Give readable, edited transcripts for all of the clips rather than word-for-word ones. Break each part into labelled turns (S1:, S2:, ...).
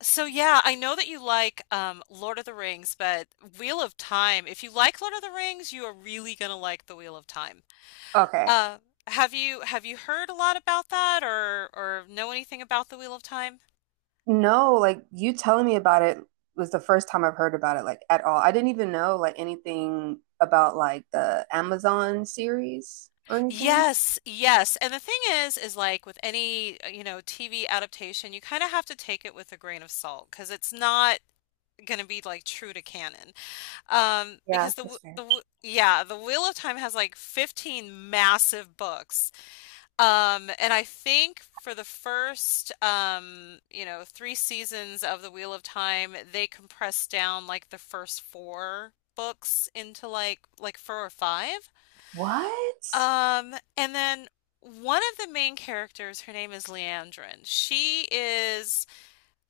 S1: So yeah, I know that you like Lord of the Rings, but Wheel of Time. If you like Lord of the Rings, you are really gonna like the Wheel of Time.
S2: Okay.
S1: Uh, have you heard a lot about that or know anything about the Wheel of Time?
S2: No, like you telling me about it was the first time I've heard about it like at all. I didn't even know like anything about like the Amazon series or anything.
S1: Yes. And the thing is like with any, you know, TV adaptation, you kind of have to take it with a grain of salt because it's not going to be like true to canon.
S2: Yeah,
S1: Because
S2: that's fair.
S1: the Wheel of Time has like 15 massive books. And I think for the first, you know, three seasons of The Wheel of Time, they compressed down like the first four books into like four or five.
S2: What?
S1: And then one of the main characters, her name is Leandrin. She is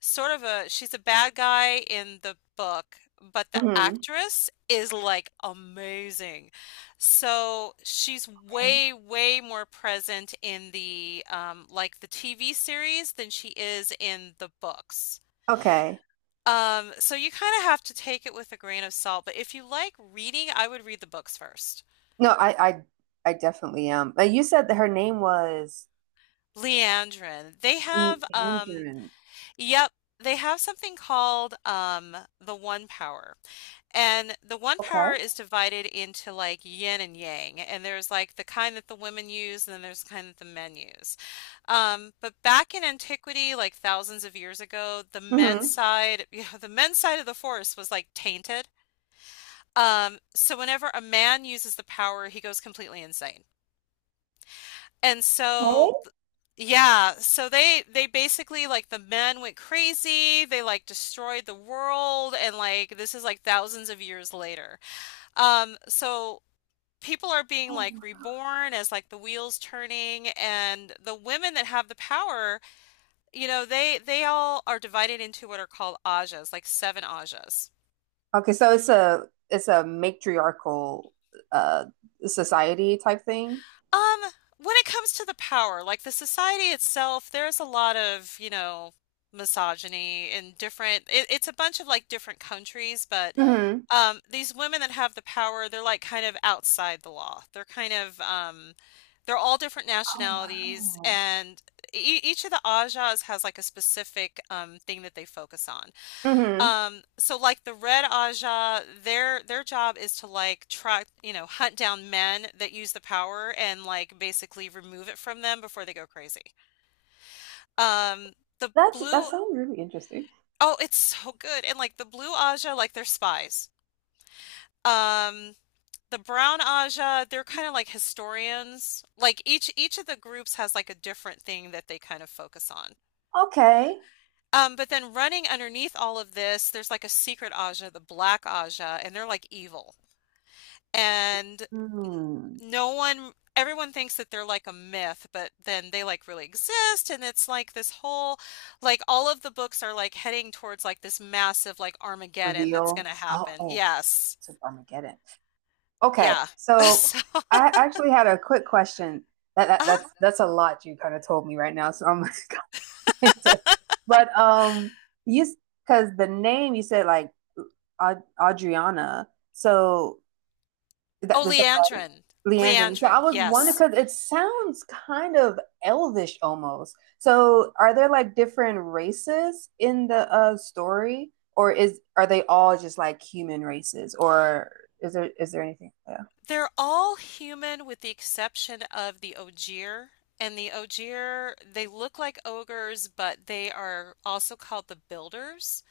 S1: sort of a she's a bad guy in the book, but the
S2: Hmm.
S1: actress is like amazing. So she's
S2: Okay.
S1: way, way more present in the like the TV series than she is in the books.
S2: Okay.
S1: So you kind of have to take it with a grain of salt, but if you like reading, I would read the books first.
S2: No, I definitely am. But you said that her name was
S1: Leandrin. They
S2: Lee
S1: have
S2: Andren.
S1: yep, they have something called the One Power. And the one
S2: Okay.
S1: power is divided into like yin and yang, and there's like the kind that the women use, and then there's the kind that the men use. But back in antiquity, like thousands of years ago, the men's
S2: Hmm.
S1: side, the men's side of the force was like tainted. So whenever a man uses the power, he goes completely insane. And
S2: Hey?
S1: so, yeah, so they basically like the men went crazy. They like destroyed the world, and like this is like thousands of years later. So people are being like
S2: Oh.
S1: reborn as like the wheels turning and the women that have the power, they all are divided into what are called ajas, like seven ajas.
S2: Okay, so it's a matriarchal uh society type thing.
S1: Um, when it comes to the power, like the society itself, there's a lot of, misogyny in different it's a bunch of like different countries, but these women that have the power, they're like kind of outside the law. They're kind of, they're all different
S2: Oh
S1: nationalities,
S2: wow.
S1: and e each of the Ajahs has like a specific thing that they focus on.
S2: Hmm.
S1: So like the Red Ajah, their job is to like try, you know, hunt down men that use the power and like basically remove it from them before they go crazy. Um, the
S2: That
S1: Blue,
S2: sounds really interesting.
S1: oh, it's so good, and like the Blue Ajah, like they're spies. Um, The Brown Aja, they're kind of like historians. Like each of the groups has like a different thing that they kind of focus on.
S2: Okay.
S1: But then running underneath all of this, there's like a secret Aja, the Black Aja, and they're like evil. And
S2: Hmm.
S1: no one, everyone thinks that they're like a myth, but then they like really exist. And it's like like all of the books are like heading towards like this massive like Armageddon that's going
S2: Reveal.
S1: to
S2: Oh,
S1: happen.
S2: oh,
S1: Yes.
S2: it's an Armageddon. Okay,
S1: Yeah.
S2: so
S1: So,
S2: I actually had a quick question. That, that that's
S1: uh-huh.
S2: that's a lot you kind of told me right now. So I'm, like, to, but you because the name you said like Ad Adriana. So Is that,
S1: Oh,
S2: is that right?
S1: Leandrin.
S2: Leandrin. So I
S1: Leandrin,
S2: was wondering
S1: yes.
S2: because it sounds kind of elvish almost. So are there like different races in the story, or is are they all just like human races, or is there anything? Yeah.
S1: They're all human with the exception of the Ogier. And the Ogier, they look like ogres, but they are also called the builders.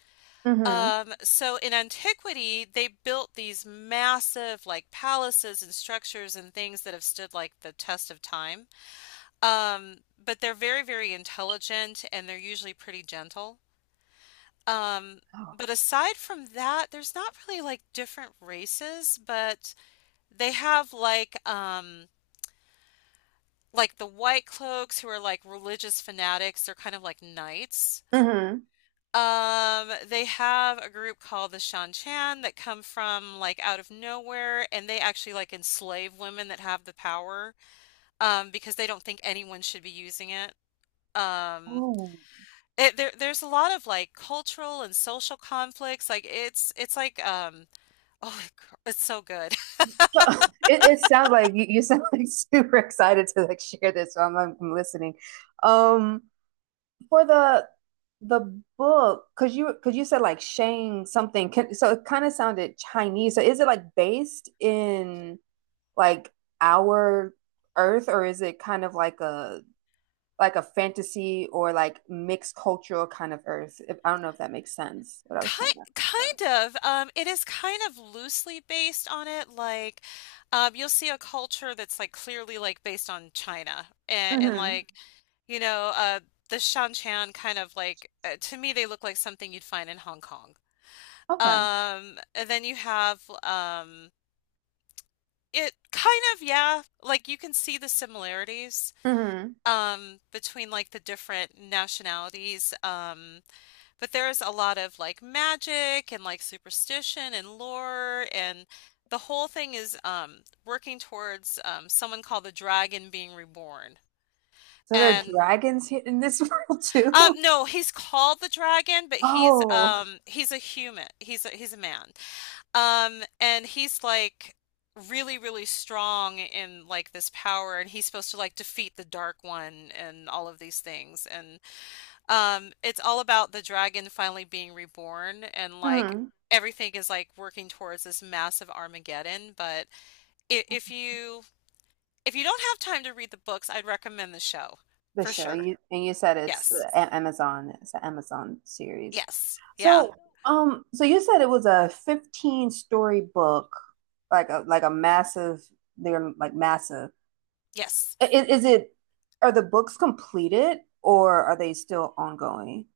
S2: Mm-hmm.
S1: So in antiquity, they built these massive like palaces and structures and things that have stood like the test of time. But they're very, very intelligent and they're usually pretty gentle. Um,
S2: Oh.
S1: but aside from that, there's not really like different races, but they have like the white cloaks who are like religious fanatics, they're kind of like knights.
S2: Mm-hmm.
S1: They have a group called the Shan Chan that come from like out of nowhere, and they actually like enslave women that have the power, because they don't think anyone should be using it. Um,
S2: Oh.
S1: there's a lot of like cultural and social conflicts. Like it's like oh, cr- it's so good.
S2: So it sounds like you sound like super excited to like share this, so I'm listening. Um, for the book, because you said like Shang something, can, so it kind of sounded Chinese. So is it like based in like our Earth, or is it kind of like a fantasy or like mixed cultural kind of Earth? If, I don't know if that makes sense. What I was trying to.
S1: Kind
S2: explain.
S1: kind of. It is kind of loosely based on it. You'll see a culture that's like clearly like based on China, and
S2: Mm-hmm.
S1: like, you know, the Shan Chan kind of like to me they look like something you'd find in Hong Kong.
S2: Okay.
S1: And then you have it kind of yeah, like you can see the similarities
S2: Mm-hmm.
S1: between like the different nationalities. But there's a lot of like magic and like superstition and lore and the whole thing is working towards someone called the dragon being reborn.
S2: So there are
S1: And
S2: dragons here in this world too.
S1: no, he's called the dragon, but
S2: Oh.
S1: he's a human. He's a man. And he's like really, really strong in like this power and he's supposed to like defeat the dark one and all of these things and it's all about the dragon finally being reborn and like
S2: Mm.
S1: everything is like working towards this massive Armageddon. But if, if you if you don't have time to read the books, I'd recommend the show
S2: The
S1: for
S2: show
S1: sure.
S2: you and you said
S1: Yes.
S2: Amazon. It's an Amazon series.
S1: Yes. Yeah.
S2: So, so you said it was a 15-story book, like a massive. They're like massive.
S1: Yes.
S2: I- Is, it? Are the books completed or are they still ongoing?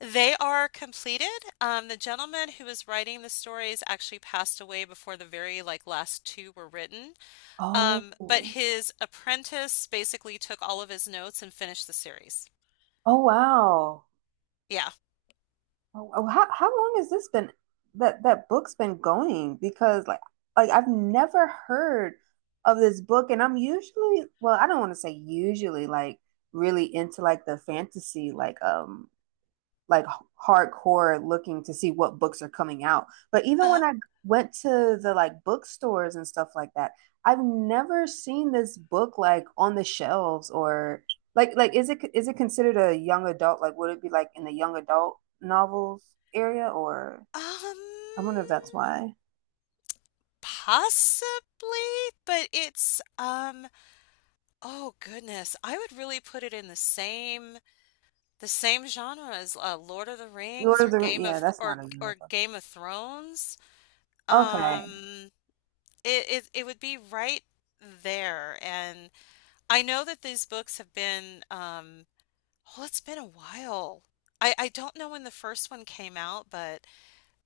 S1: They are completed. The gentleman who was writing the stories actually passed away before the very like last two were written.
S2: Oh,
S1: But his apprentice basically took all of his notes and finished the series.
S2: oh wow.
S1: Yeah.
S2: Oh, how long has this been that book's been going? Because like I've never heard of this book, and I'm usually well, I don't want to say usually like really into like the fantasy like hardcore looking to see what books are coming out. But even when I went to the like bookstores and stuff like that, I've never seen this book like on the shelves or like is it considered a young adult? Like would it be like in the young adult novels area or
S1: Um,
S2: I wonder if that's why.
S1: possibly, but it's oh goodness, I would really put it in the same genre as Lord of the
S2: Lord
S1: Rings
S2: of
S1: or
S2: the Ring- Yeah, that's not a young adult.
S1: Game of Thrones.
S2: Okay.
S1: Um, it would be right there, and I know that these books have been oh, it's been a while. I don't know when the first one came out, but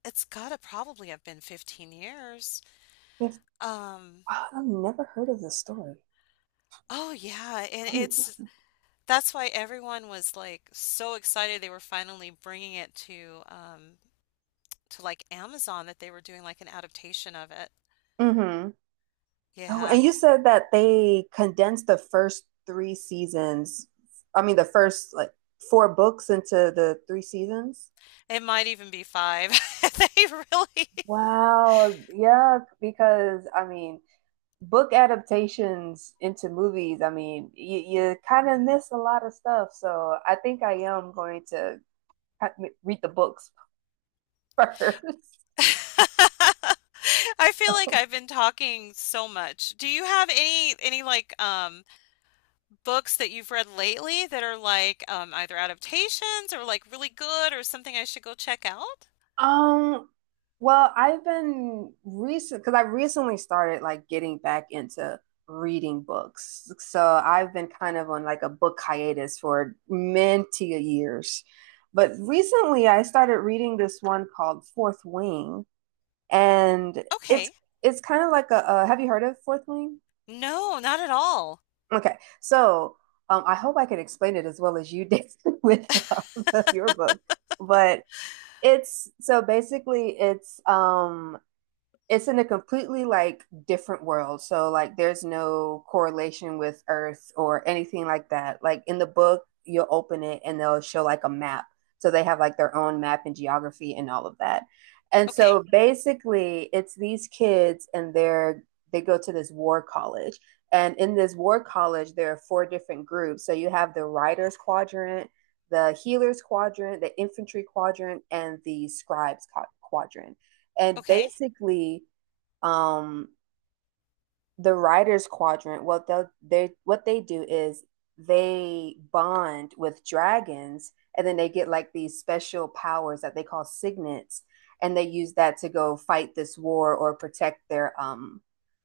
S1: it's gotta probably have been 15 years.
S2: Yes.
S1: Um,
S2: Wow, I've never heard of this story.
S1: Oh yeah, and
S2: I need
S1: it's
S2: to.
S1: that's why everyone was like so excited they were finally bringing it to like Amazon that they were doing like an adaptation of it.
S2: Hmm. Oh,
S1: Yeah,
S2: and you
S1: c-
S2: said that they condensed the first three seasons. I mean, the first like four books into the three seasons.
S1: it might even be five. They really
S2: Wow, yeah, because I mean, book adaptations into movies, I mean, you kind of miss a lot of stuff. So I think I am going to read the books first.
S1: I feel like I've been talking so much. Do you have any like books that you've read lately that are like either adaptations or like really good or something I should go check out?
S2: Um, well, I've been recent because I recently started like getting back into reading books. So I've been kind of on like a book hiatus for many years. But recently I started reading this one called Fourth Wing, and it's
S1: Okay.
S2: it's kind of like have you heard of Fourth Wing?
S1: No, not at all.
S2: Okay. So I hope I can explain it as well as you did with your book. But it's so basically it's in a completely like different world. So like there's no correlation with Earth or anything like that. Like in the book, you'll open it and they'll show like a map. So they have like their own map and geography and all of that. And
S1: Okay.
S2: so basically it's these kids and they go to this war college. And in this war college, there are four different groups. So you have the writers quadrant, the healers quadrant, the infantry quadrant, and the scribes quadrant. And
S1: Okay.
S2: basically, um the writers quadrant what they do is they bond with dragons and then they get like these special powers that they call signets and they use that to go fight this war or protect their um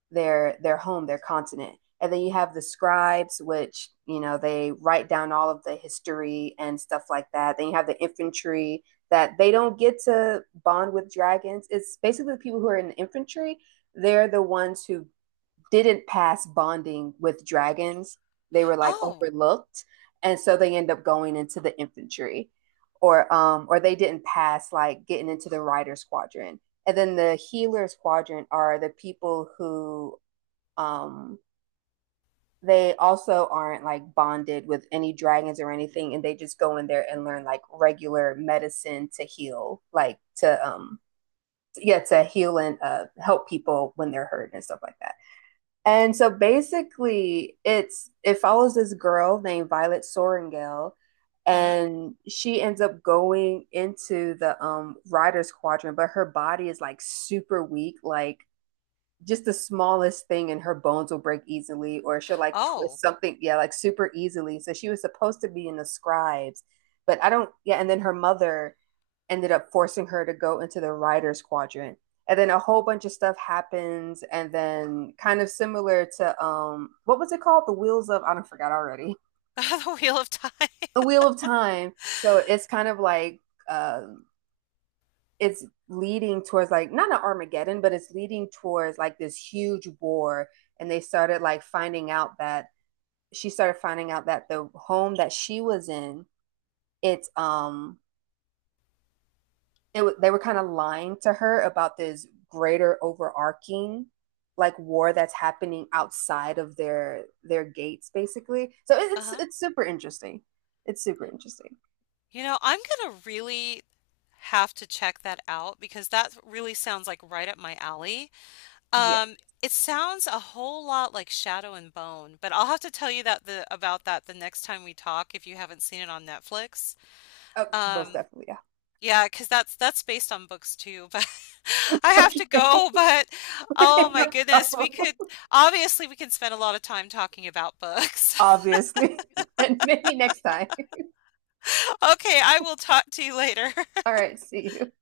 S2: their their home, their continent. And then you have the scribes, which they write down all of the history and stuff like that. Then you have the infantry that they don't get to bond with dragons. It's basically the people who are in the infantry. They're the ones who didn't pass bonding with dragons. They were like
S1: Oh.
S2: overlooked, and so they end up going into the infantry, or they didn't pass like getting into the rider squadron. And then the healers quadrant are the people who um, they also aren't like bonded with any dragons or anything, and they just go in there and learn like regular medicine to heal, and help people when they're hurt and stuff like that. And so basically, it follows this girl named Violet Soringale,
S1: Mhm.
S2: and she ends up going into the riders quadrant, but her body is like super weak, like just the smallest thing and her bones will break easily or she'll like twist
S1: Oh.
S2: something, yeah, like super easily. So she was supposed to be in the scribes, but I don't. Yeah. And then her mother ended up forcing her to go into the writers quadrant, and then a whole bunch of stuff happens, and then kind of similar to what was it called, the wheels of, I don't, forgot already.
S1: The Wheel of Time.
S2: The wheel of time. So it's kind of like uh, it's leading towards like not an Armageddon, but it's leading towards like this huge war. And they started like finding out that she started finding out that the home that she was in, it's it they were kind of lying to her about this greater overarching like war that's happening outside of their gates, basically. So it's
S1: Uh-huh.
S2: it's super interesting, it's super interesting.
S1: You know, I'm gonna really have to check that out because that really sounds like right up my alley.
S2: Yeah.
S1: Um, it sounds a whole lot like Shadow and Bone, but I'll have to tell you that the about that the next time we talk if you haven't seen it on Netflix.
S2: uh, Most
S1: Um,
S2: definitely. Yeah.
S1: yeah, because that's based on books too, but I have
S2: Okay.
S1: to go, but oh
S2: No
S1: my goodness, we
S2: problem.
S1: could obviously we can spend a lot of time talking about books.
S2: Obviously. But maybe next time.
S1: Okay, I will talk to you later.
S2: All right, see you.